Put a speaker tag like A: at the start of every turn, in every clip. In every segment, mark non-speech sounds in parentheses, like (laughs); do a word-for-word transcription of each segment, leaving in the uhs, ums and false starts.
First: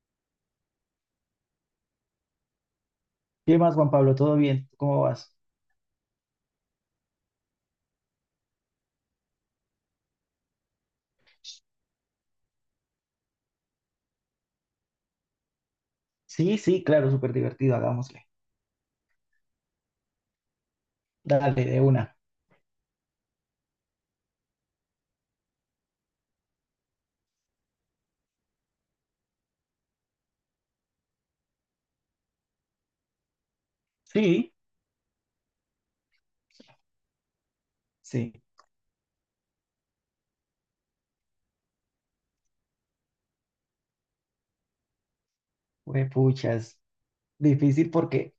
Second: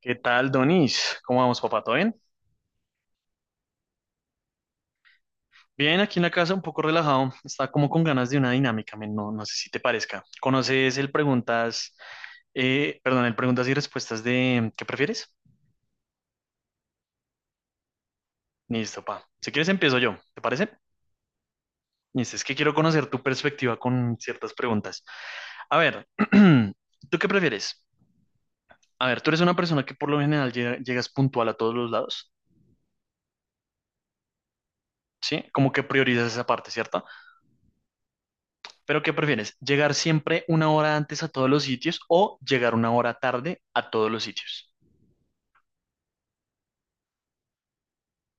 A: ¿Qué tal, Donis? ¿Cómo vamos, papá? ¿Todo bien?
B: ¿Qué más, Juan Pablo? ¿Todo bien? ¿Cómo vas?
A: Bien, aquí en la casa un poco relajado. Está como con ganas de una dinámica, men. No, no sé si te parezca. ¿Conoces el preguntas, eh, perdón, el preguntas y respuestas de ¿qué prefieres?
B: Sí, sí, claro, súper divertido, hagámosle.
A: Listo, pa. Si quieres empiezo yo, ¿te parece?
B: Dale, de una.
A: Listo, es que quiero conocer tu perspectiva con ciertas preguntas. A ver, (clears throat) ¿tú qué prefieres? A ver, tú eres una persona que por lo general llega- llegas puntual a todos los lados,
B: Sí,
A: ¿sí? Como que priorizas esa parte, ¿cierto?
B: sí.
A: Pero ¿qué prefieres? ¿Llegar siempre una hora antes a todos los sitios o llegar una hora tarde a todos los sitios?
B: Puchas. Difícil porque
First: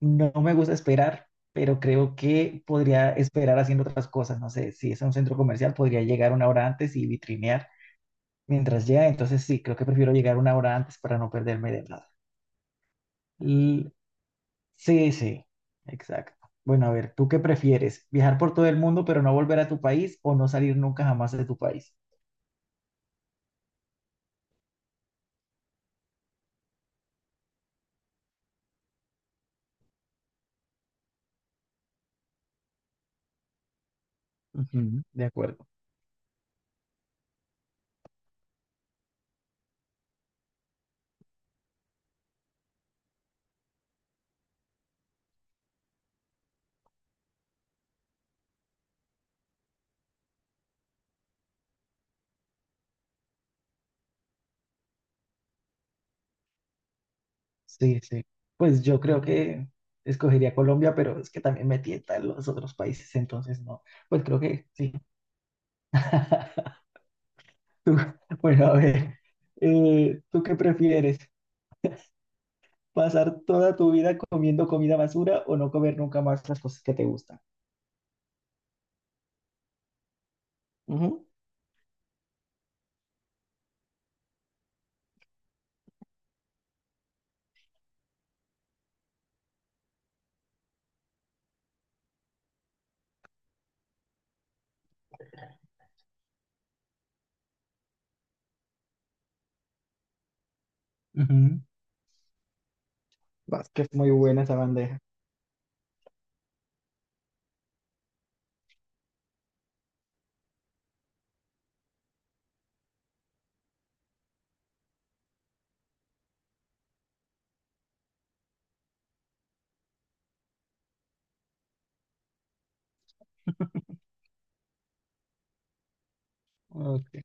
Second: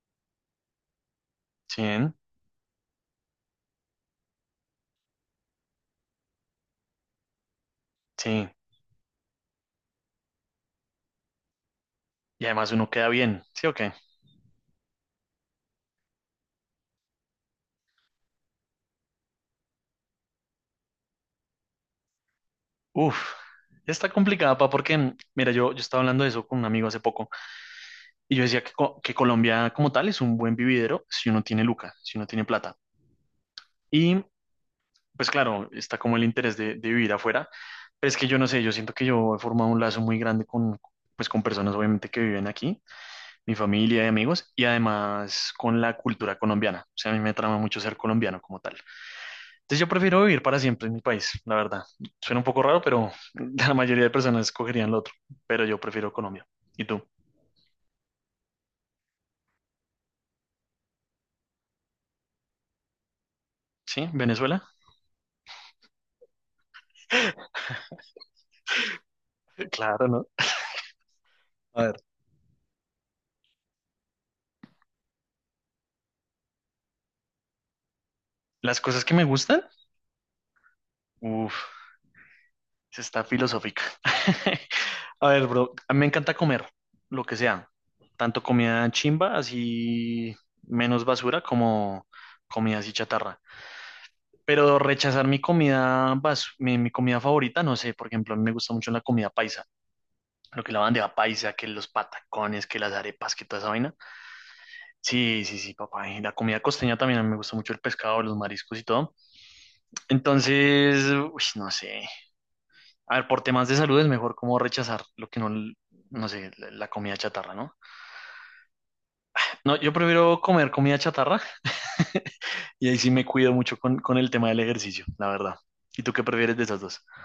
B: no me gusta esperar, pero
A: Sí,
B: creo que podría esperar haciendo otras cosas. No sé, si es a un centro comercial, podría llegar una hora antes y vitrinear
A: sí.
B: mientras llega. Entonces, sí, creo que prefiero llegar una hora antes para no perderme de nada.
A: Y además uno queda bien, ¿sí o
B: L-
A: qué?
B: sí, sí, exacto. Bueno, a ver, ¿tú qué prefieres? ¿Viajar por todo el mundo pero no volver a tu país o no salir nunca jamás de tu país?
A: Uf, está complicada, pa, porque, mm, mira, yo, yo estaba hablando de eso con un amigo hace poco y yo decía que, co- que Colombia como tal es un buen vividero si uno tiene luca, si uno tiene plata. Y
B: Ujú, de
A: pues
B: acuerdo.
A: claro, está como el interés de, de vivir afuera, pero es que yo no sé, yo siento que yo he formado un lazo muy grande con, pues, con personas obviamente que viven aquí, mi familia y amigos, y además con la cultura colombiana. O sea, a mí me trama mucho ser colombiano como tal. Entonces yo prefiero vivir para siempre en mi país, la verdad. Suena un poco raro, pero (laughs) la mayoría de personas escogerían lo otro, pero yo prefiero Colombia. ¿Y tú?
B: Sí, sí. Pues yo creo que escogería Colombia, pero es que también me tientan los otros países, entonces no.
A: ¿Sí?
B: Pues creo
A: ¿Venezuela?
B: que sí. (laughs) Tú- bueno, a ver,
A: (laughs) Claro,
B: eh,
A: ¿no?
B: ¿tú qué prefieres?
A: A ver,
B: ¿Pasar toda tu vida comiendo comida basura o no comer nunca más las cosas que te gustan?
A: las cosas que me gustan,
B: Ujú.
A: uff, está filosófica. (laughs) A ver, bro, a mí me encanta comer lo que sea, tanto comida chimba, así menos basura, como comida así chatarra. Pero rechazar mi comida, bas- mi, mi comida favorita, no sé, por ejemplo, a mí me gusta mucho la comida paisa, lo que es la bandeja paisa,
B: Ujú.
A: que los patacones, que las arepas, que toda esa
B: Vas, que
A: vaina.
B: es muy buena esa bandeja.
A: Sí, sí, sí, papá. Y la comida costeña también, a mí me gusta mucho el pescado, los mariscos y todo. Entonces, uy, no sé. A ver, por temas de salud es mejor como rechazar lo que no, no sé, la, la comida chatarra, ¿no? No, yo prefiero comer comida chatarra (laughs) y ahí sí me cuido mucho con, con el tema del ejercicio, la verdad. ¿Y tú qué prefieres de esas dos?
B: Ok.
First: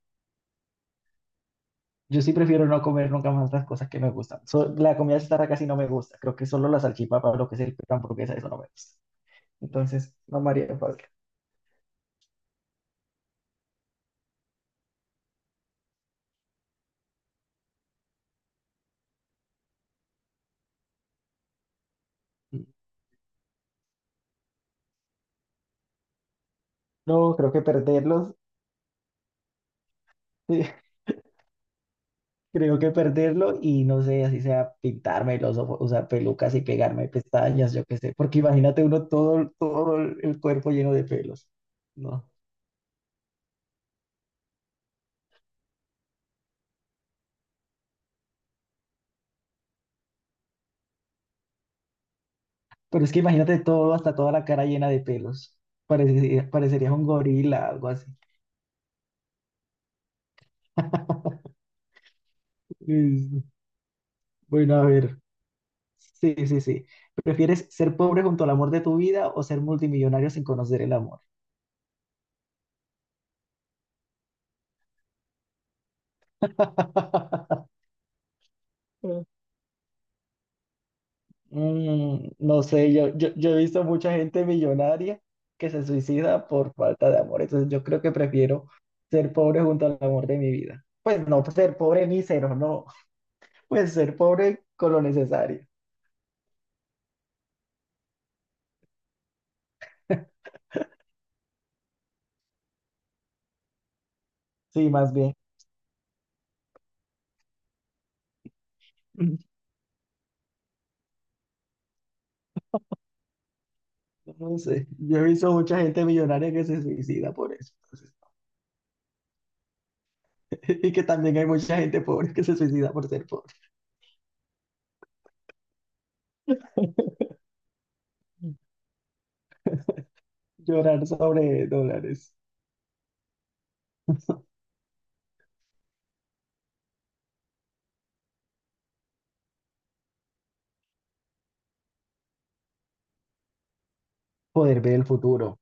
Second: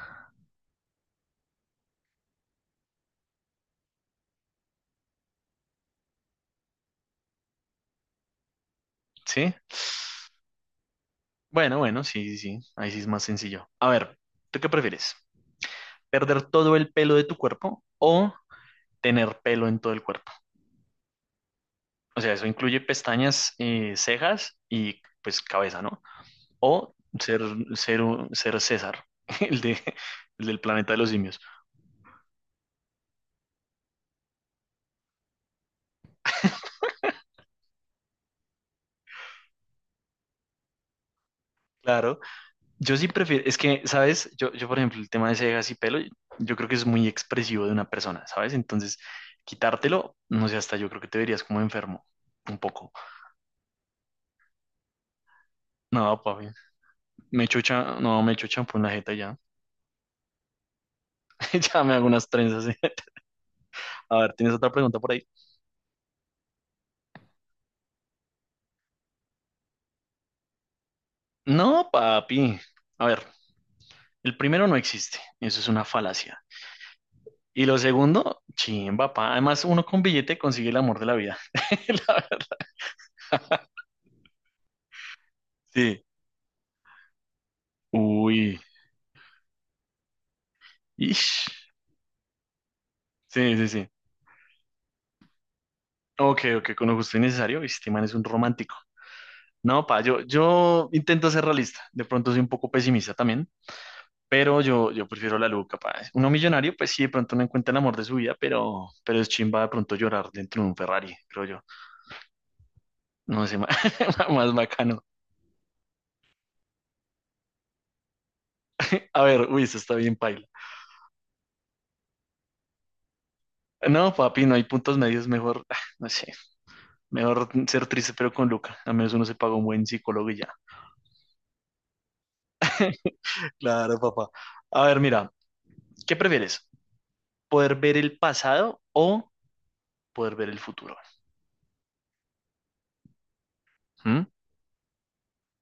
B: Yo sí prefiero no comer nunca más las cosas que me gustan. So- la comida chatarra casi no me gusta. Creo que solo la salchipapa, lo que es el pan, hamburguesa, eso no me gusta.
A: ¿Sí?
B: Entonces, no me haría fácil.
A: Bueno, bueno, sí, sí, sí. Ahí sí es más sencillo. A ver, ¿tú qué prefieres? ¿Perder todo el pelo de tu cuerpo o tener pelo en todo el cuerpo? O sea, eso incluye pestañas, eh, cejas y pues cabeza, ¿no? O
B: No,
A: ser,
B: creo que
A: ser, un-
B: perderlos,
A: ser César, (laughs) el de, el del
B: sí,
A: planeta de los simios.
B: (laughs) creo que perderlo y no sé, así sea pintarme los ojos, usar pelucas y pegarme pestañas, yo qué sé, porque imagínate uno todo, todo el el cuerpo lleno de pelos,
A: Claro,
B: ¿no?
A: yo sí prefiero, es que, ¿sabes? Yo, yo, por ejemplo, el tema de cejas y pelo, yo creo que es muy expresivo de una persona, ¿sabes? Entonces, quitártelo, no sé, hasta yo creo que te verías como enfermo, un poco.
B: Pero es que imagínate todo, hasta toda la cara llena de pelos,
A: No, papi.
B: parecería, parecería un
A: Me echo
B: gorila, algo
A: cha-
B: así.
A: no, me echo champú en la jeta ya.
B: (laughs)
A: (laughs) Ya me hago unas trenzas. (laughs)
B: Es-
A: A ver, ¿tienes otra
B: Bueno, a
A: pregunta por
B: ver,
A: ahí?
B: sí, sí, sí. ¿Prefieres ser pobre junto al amor de tu vida o ser multimillonario sin conocer el amor?
A: No, papi. A ver, el primero no existe. Eso es una falacia. Y
B: (laughs)
A: lo segundo, chimba, pa. Además, uno con billete consigue el amor de la vida. (laughs) La
B: Mm,
A: verdad.
B: no sé, yo, yo, yo he visto mucha gente millonaria que se
A: Sí.
B: suicida por falta de amor, entonces yo creo que
A: Uy.
B: prefiero ser pobre junto al amor de mi vida. Pues no
A: Ish.
B: pues, ser pobre mísero, no,
A: Sí,
B: (laughs)
A: sí, sí.
B: pues ser pobre con lo necesario.
A: Ok, ok, con lo justo y necesario. Este man es un romántico. No, pa, yo, yo intento ser realista. De pronto soy un poco pesimista también. Pero
B: Sí,
A: yo, yo
B: más bien.
A: prefiero la Luca, capaz. Uno millonario, pues sí, de pronto no encuentra el amor de su vida, pero, pero es
B: Mm,
A: chimba de pronto llorar dentro de un Ferrari, creo yo. No sé, (laughs) más, más
B: no sé,
A: bacano.
B: yo he visto mucha gente millonaria que se suicida por eso, entonces,
A: A ver, uy, eso está bien paila.
B: (laughs) y que también hay mucha gente pobre que se suicida por ser pobre.
A: No, papi, no hay puntos medios, mejor, ah, no sé, mejor ser triste pero con
B: (laughs)
A: Luca. A menos uno se paga un buen psicólogo y ya.
B: Llorar sobre dólares.
A: Claro, papá. A ver, mira, ¿qué prefieres? ¿Poder ver el pasado o poder ver el futuro? ¿Mm?
B: Poder ver el futuro.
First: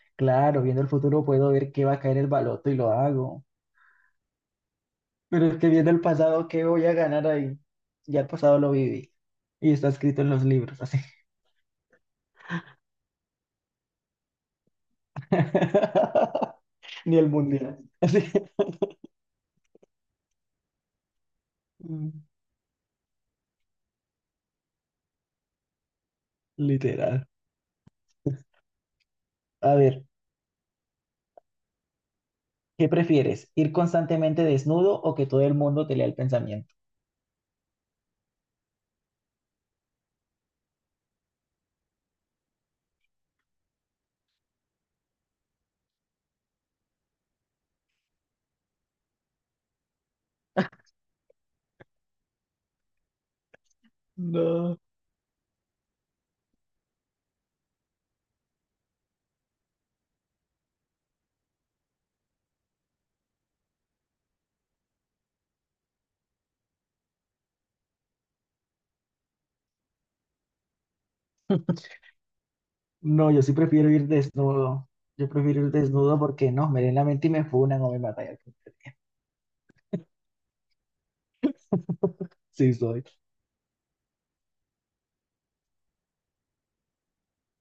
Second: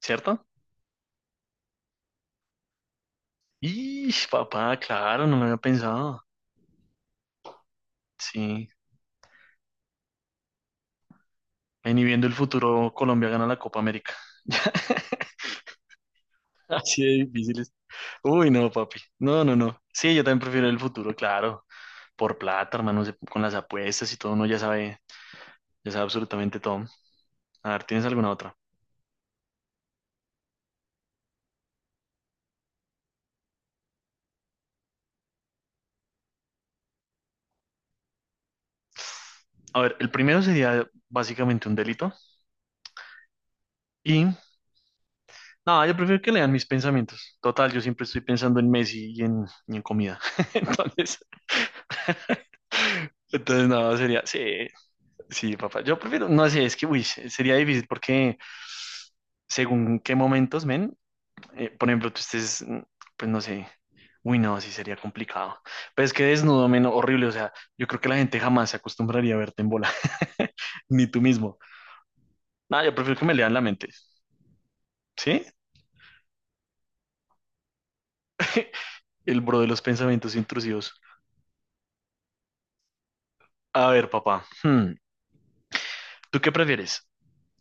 A: ¿Cierto?
B: Claro, viendo el futuro puedo ver qué va a caer el baloto y lo hago.
A: Y papá, claro, no lo
B: Pero
A: había
B: es que viendo el
A: pensado.
B: pasado, ¿qué voy a ganar ahí? Ya el pasado
A: Sí.
B: lo viví. Y está escrito en los libros, así.
A: En y viendo el futuro, Colombia gana la Copa América. (laughs)
B: (laughs)
A: Así
B: Ni
A: de
B: el
A: difíciles.
B: mundial. (laughs) Así.
A: Uy, no, papi. No, no, no. Sí, yo también prefiero el futuro, claro.
B: Mm,
A: Por plata, hermano, se- con las apuestas y todo, uno ya sabe, ya sabe absolutamente todo.
B: literal.
A: A ver, ¿tienes alguna otra?
B: A ver, ¿qué prefieres? ¿Ir constantemente desnudo o que todo el mundo te lea el pensamiento?
A: A ver, el primero sería básicamente un delito. Y, no, yo prefiero que lean mis pensamientos. Total, yo siempre estoy pensando en Messi y en, y en comida. (laughs) Entonces, entonces, no, sería, sí.
B: No.
A: Sí, papá. Yo prefiero, no sé, es que, uy, se- sería difícil porque según qué momentos, men, eh, por ejemplo, tú estés, mm, pues no sé, uy, no, sí sería complicado. Pero es que desnudo, men, horrible, o sea, yo creo que la gente jamás se acostumbraría a verte en bola, (laughs) ni tú mismo.
B: (laughs)
A: No, yo prefiero que
B: No,
A: me
B: yo
A: lean
B: sí
A: la mente,
B: prefiero ir desnudo. Yo
A: ¿sí?
B: prefiero ir desnudo porque no, me leen la mente y me funan o me matan. (laughs)
A: El bro de los pensamientos intrusivos.
B: Sí, soy.
A: A ver, papá, hmm, ¿tú qué prefieres?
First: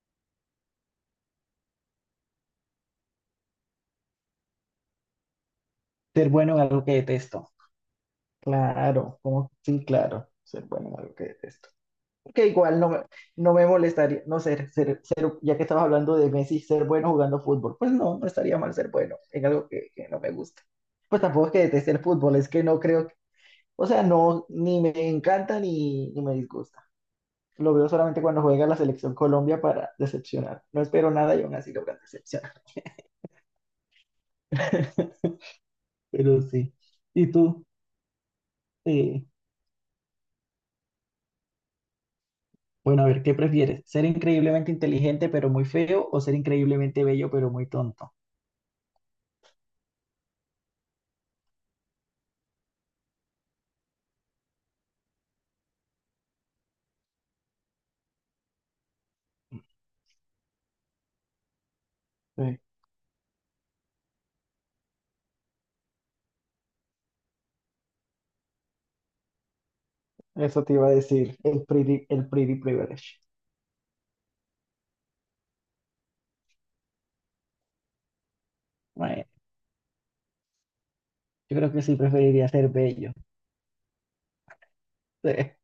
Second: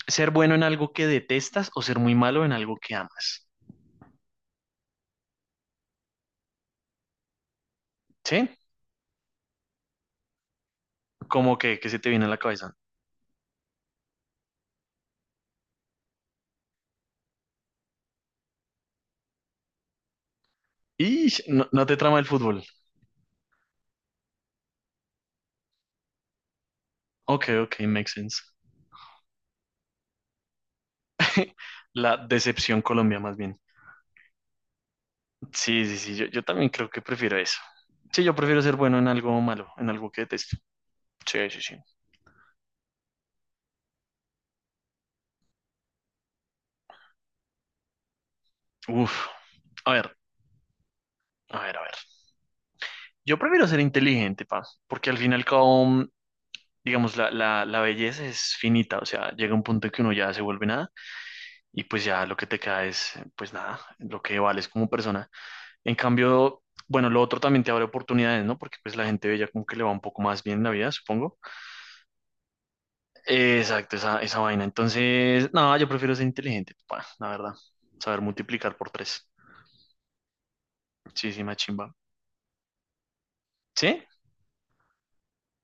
A: ¿Ser bueno en algo que detestas o ser muy malo en algo que amas?
B: Ser bueno en algo que detesto.
A: ¿Sí?
B: Claro, como Sí, claro. Ser bueno en algo que
A: ¿Cómo
B: detesto.
A: que, qué se te viene a la
B: Que
A: cabeza?
B: igual no me, no me molestaría, no ser, ser, ser- ya que estabas hablando de Messi, ser bueno jugando fútbol, pues no, no estaría mal ser bueno en algo que, que no me gusta. Pues
A: Y
B: tampoco es que
A: no, no
B: deteste
A: te
B: el
A: trama el
B: fútbol, es que
A: fútbol.
B: no creo, que- o sea, no, ni me encanta ni, ni me disgusta.
A: Ok,
B: Lo
A: ok,
B: veo
A: makes
B: solamente
A: sense.
B: cuando juega la selección Colombia para decepcionar. No espero nada y aún así logran
A: La
B: decepcionar.
A: decepción Colombia, más bien.
B: (laughs)
A: Sí, sí, sí, yo,
B: Pero
A: yo también
B: sí.
A: creo que
B: ¿Y
A: prefiero eso.
B: tú?
A: Sí, yo prefiero ser bueno en
B: Eh,
A: algo malo, en algo que detesto. Sí, sí, sí.
B: bueno, a ver, ¿qué prefieres? ¿Ser increíblemente inteligente pero muy feo o ser increíblemente bello pero muy tonto?
A: Uf. A ver, a ver, a ver. Yo prefiero ser inteligente, pa, porque al fin y al cabo, mm, digamos, la, la, la belleza es finita, o sea, llega un punto en que uno ya se vuelve nada y pues ya lo que te queda es, pues nada, lo que vales como persona. En cambio, bueno, lo otro también te abre oportunidades, ¿no? Porque pues la gente bella como que le va un poco más bien en
B: Eso
A: la
B: te iba a
A: vida, supongo.
B: decir, el pretty, el pretty privilege.
A: Exacto, esa, esa vaina. Entonces, no, yo prefiero ser inteligente, pa, la verdad. Saber multiplicar por
B: Bueno,
A: tres. Sí, sí,
B: yo creo que
A: machimba.
B: sí preferiría ser bello.
A: ¿Sí?
B: (laughs)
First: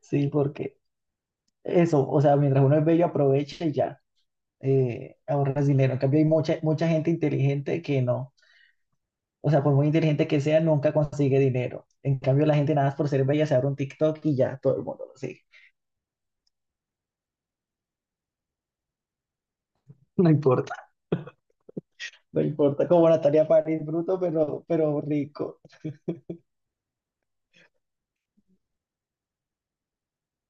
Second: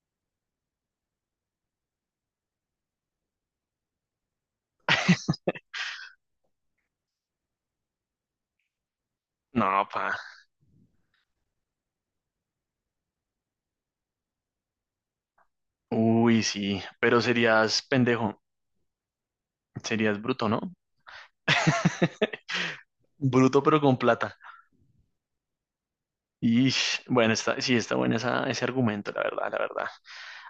B: Sí, porque eso, o sea, mientras uno es bello, aprovecha y ya, eh, ahorras
A: (laughs)
B: dinero. En cambio, hay mucha, mucha gente inteligente que no. O sea,
A: No,
B: por muy
A: pa.
B: inteligente que sea, nunca consigue dinero. En cambio, la gente nada más por ser bella se abre un TikTok y ya todo el mundo lo sigue. (laughs)
A: Uy, sí. Pero serías pendejo. Serías
B: No
A: bruto, ¿no?
B: importa, no
A: (laughs)
B: importa. Como Natalia
A: Bruto pero
B: París,
A: con
B: bruto,
A: plata.
B: pero, pero rico.
A: Y bueno, está, sí, está bueno esa- ese argumento, la verdad, la verdad.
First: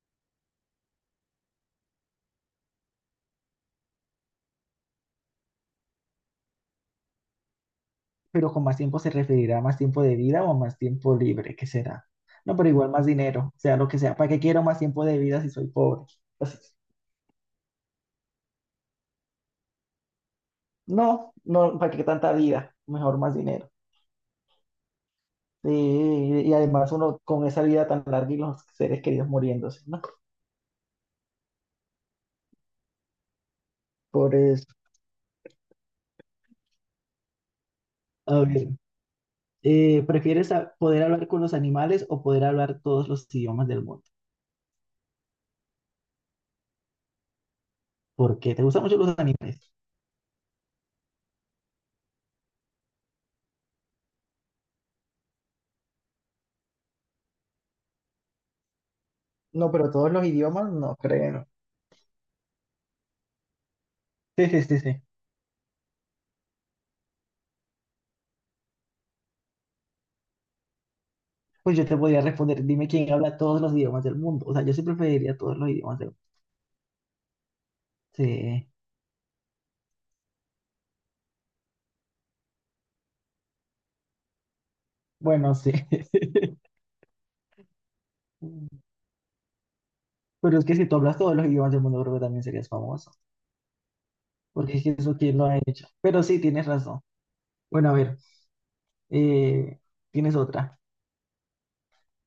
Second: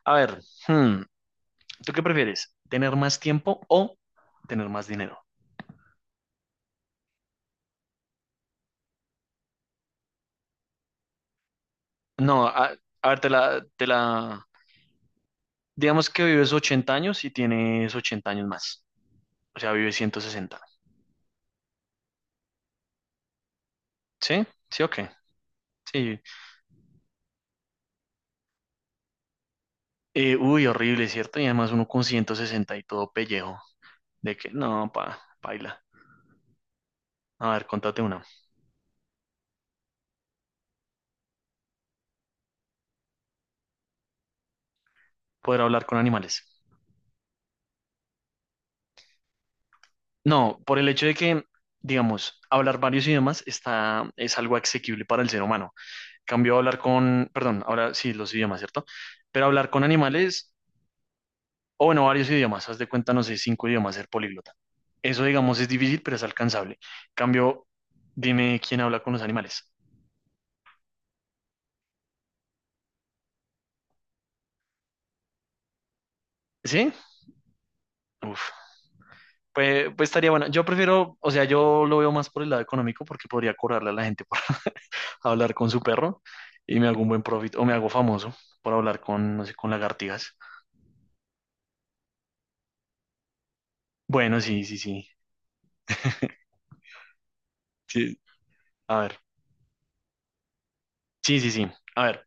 A: A ver, hmm, ¿tú qué prefieres? ¿Tener más tiempo o tener más dinero?
B: Pero con más tiempo se referirá a más tiempo de vida o a más tiempo libre, ¿qué será?
A: No,
B: No, pero
A: a,
B: igual más
A: a ver, te
B: dinero,
A: la,
B: sea
A: te
B: lo que sea. ¿Para qué
A: la...
B: quiero más tiempo de vida si soy pobre?
A: Digamos que vives
B: Así,
A: ochenta años y tienes ochenta años más. O sea, vives ciento sesenta.
B: no, no, ¿para qué tanta vida? Mejor más dinero.
A: ¿Sí? ¿Sí o qué? Sí.
B: Eh, y además uno con esa vida tan larga y los seres queridos muriéndose, ¿no?
A: Eh, uy, horrible, ¿cierto? Y además uno con ciento sesenta y todo pellejo.
B: Por
A: De que,
B: eso.
A: no, pa, baila. A ver, contate una.
B: A ver, eh, ¿prefieres a- poder hablar con los animales o poder hablar todos los idiomas del mundo?
A: Poder hablar con animales.
B: ¿Por qué? ¿Te gustan mucho los animales?
A: No, por el hecho de que, digamos, hablar varios idiomas está, es algo asequible para el ser humano. Cambio a hablar con, perdón, ahora sí, los idiomas, ¿cierto? Pero hablar
B: No,
A: con
B: pero todos los
A: animales,
B: idiomas no creo.
A: o bueno, varios idiomas, haz de cuenta, no sé, cinco idiomas, ser
B: Sí,
A: políglota.
B: sí, sí, sí.
A: Eso, digamos, es difícil, pero es alcanzable. Cambio, dime quién habla con los animales.
B: Pues yo te podría responder, dime quién habla todos los idiomas del mundo. O sea, yo siempre preferiría todos los idiomas del mundo.
A: ¿Sí? Uf.
B: Sí,
A: Pues, pues estaría bueno. Yo prefiero, o sea, yo lo veo más por el lado económico porque podría cobrarle a la gente por (laughs)
B: bueno,
A: hablar con
B: sí.
A: su perro y me hago un buen profit, o me hago famoso por
B: (laughs)
A: hablar con, no sé, con lagartijas.
B: Pero es que si tú hablas todos los idiomas del mundo, creo que también serías famoso.
A: Bueno, sí, sí,
B: Porque es que
A: sí.
B: eso quién lo ha hecho. Pero sí, tienes razón. Bueno, a
A: Sí.
B: ver,
A: A ver.
B: eh, tienes otra.
A: Sí, sí, sí. A ver.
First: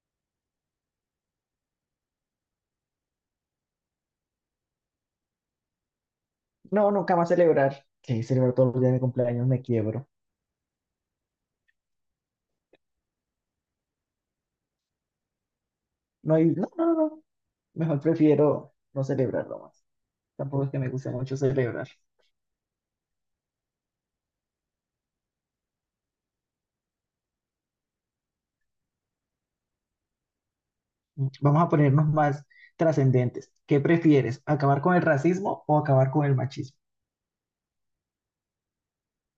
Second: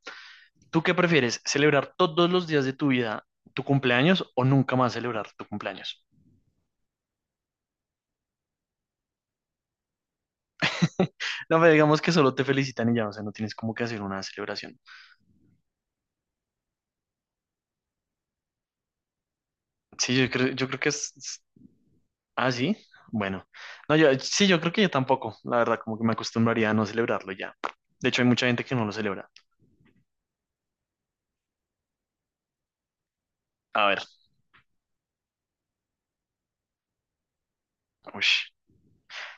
A: ¿Tú qué prefieres? ¿Celebrar todos los días de tu vida tu cumpleaños o nunca más celebrar tu cumpleaños?
B: No, nunca más celebrar. Que celebrar todos los días de mi cumpleaños me quiebro.
A: (laughs) No, pero digamos que solo te felicitan y ya, o sea, no tienes como que hacer una celebración.
B: No, hay- no, no, no. No. Mejor prefiero no celebrarlo más.
A: Sí, yo creo,
B: Tampoco
A: yo
B: es que
A: creo que
B: me guste
A: es...
B: mucho
A: es-
B: celebrar.
A: Ah, sí. Bueno. No, yo, sí, yo creo que yo tampoco. La verdad, como que me acostumbraría a no celebrarlo ya. De hecho, hay mucha gente que no lo celebra.
B: Vamos a ponernos más trascendentes. ¿Qué
A: A ver.
B: prefieres? ¿Acabar con el racismo o acabar con el machismo?
A: Ush.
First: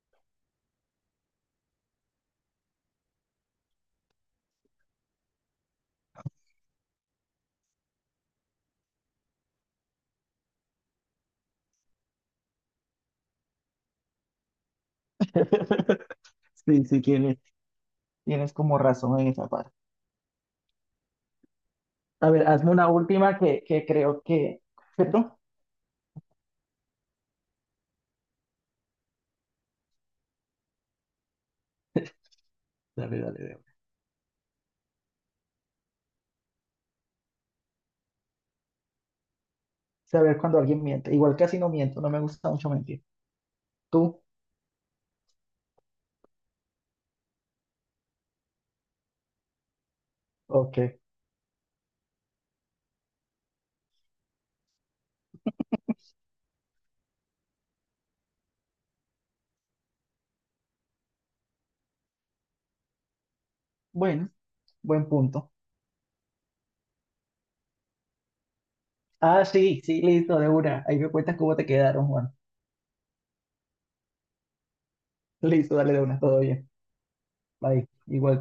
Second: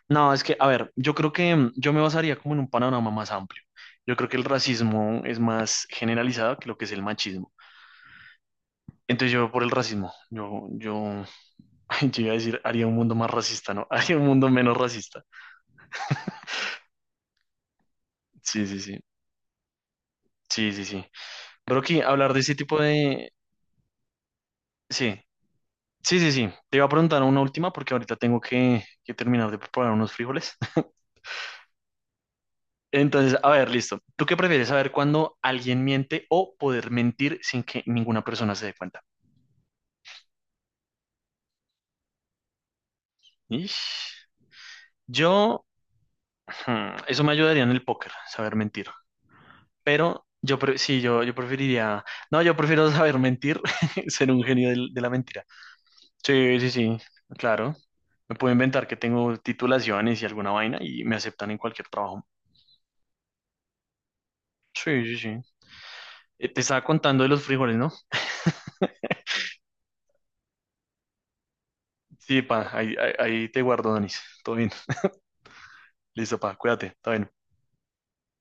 A: No, es que, a ver, yo creo que mm, yo me basaría como en un panorama más amplio. Yo creo que el racismo es más generalizado que lo que es el machismo. Entonces yo por el racismo, yo, yo Ay, yo iba a decir, haría un mundo más racista, ¿no? (laughs) Haría un mundo menos racista.
B: (laughs) Sí, sí, tienes, tienes
A: Sí,
B: como
A: sí, sí.
B: razón en esa parte.
A: Sí, sí, sí. Brocky,
B: A
A: hablar de
B: ver,
A: ese
B: hazme
A: tipo
B: una
A: de...
B: última que, que creo que...
A: Sí,
B: ¿Cierto?
A: sí, sí, sí. Te iba a preguntar una última porque ahorita tengo que, que terminar de preparar unos frijoles. (laughs)
B: Dale,
A: Entonces,
B: dale,
A: a
B: dale.
A: ver, listo. ¿Tú qué prefieres saber cuando alguien miente o poder mentir sin que ninguna persona se dé cuenta?
B: Saber cuando alguien miente. Igual casi no miento, no me gusta mucho mentir. ¿Tú?
A: Ish. Yo, hmm, eso me ayudaría en el póker, saber mentir. Pero yo, pre-
B: Ok.
A: sí, yo, yo preferiría... No, yo prefiero saber mentir, (laughs) ser un genio del- de la mentira. Sí, sí, sí, claro. Me puedo inventar que tengo titulaciones y alguna vaina y me aceptan en cualquier trabajo.
B: Bueno,
A: Sí,
B: buen
A: sí, sí.
B: punto.
A: Eh, te estaba contando de los frijoles, ¿no? (laughs)
B: Ah, sí, sí, listo, de una. Ahí me cuentas cómo te quedaron, Juan.
A: Sí, pa, ahí, ahí, ahí te guardo, Donis. Todo bien.
B: Listo, dale de una,
A: Listo,
B: todo
A: pa,
B: bien.
A: cuídate. Todo bien.
B: Bye, igual.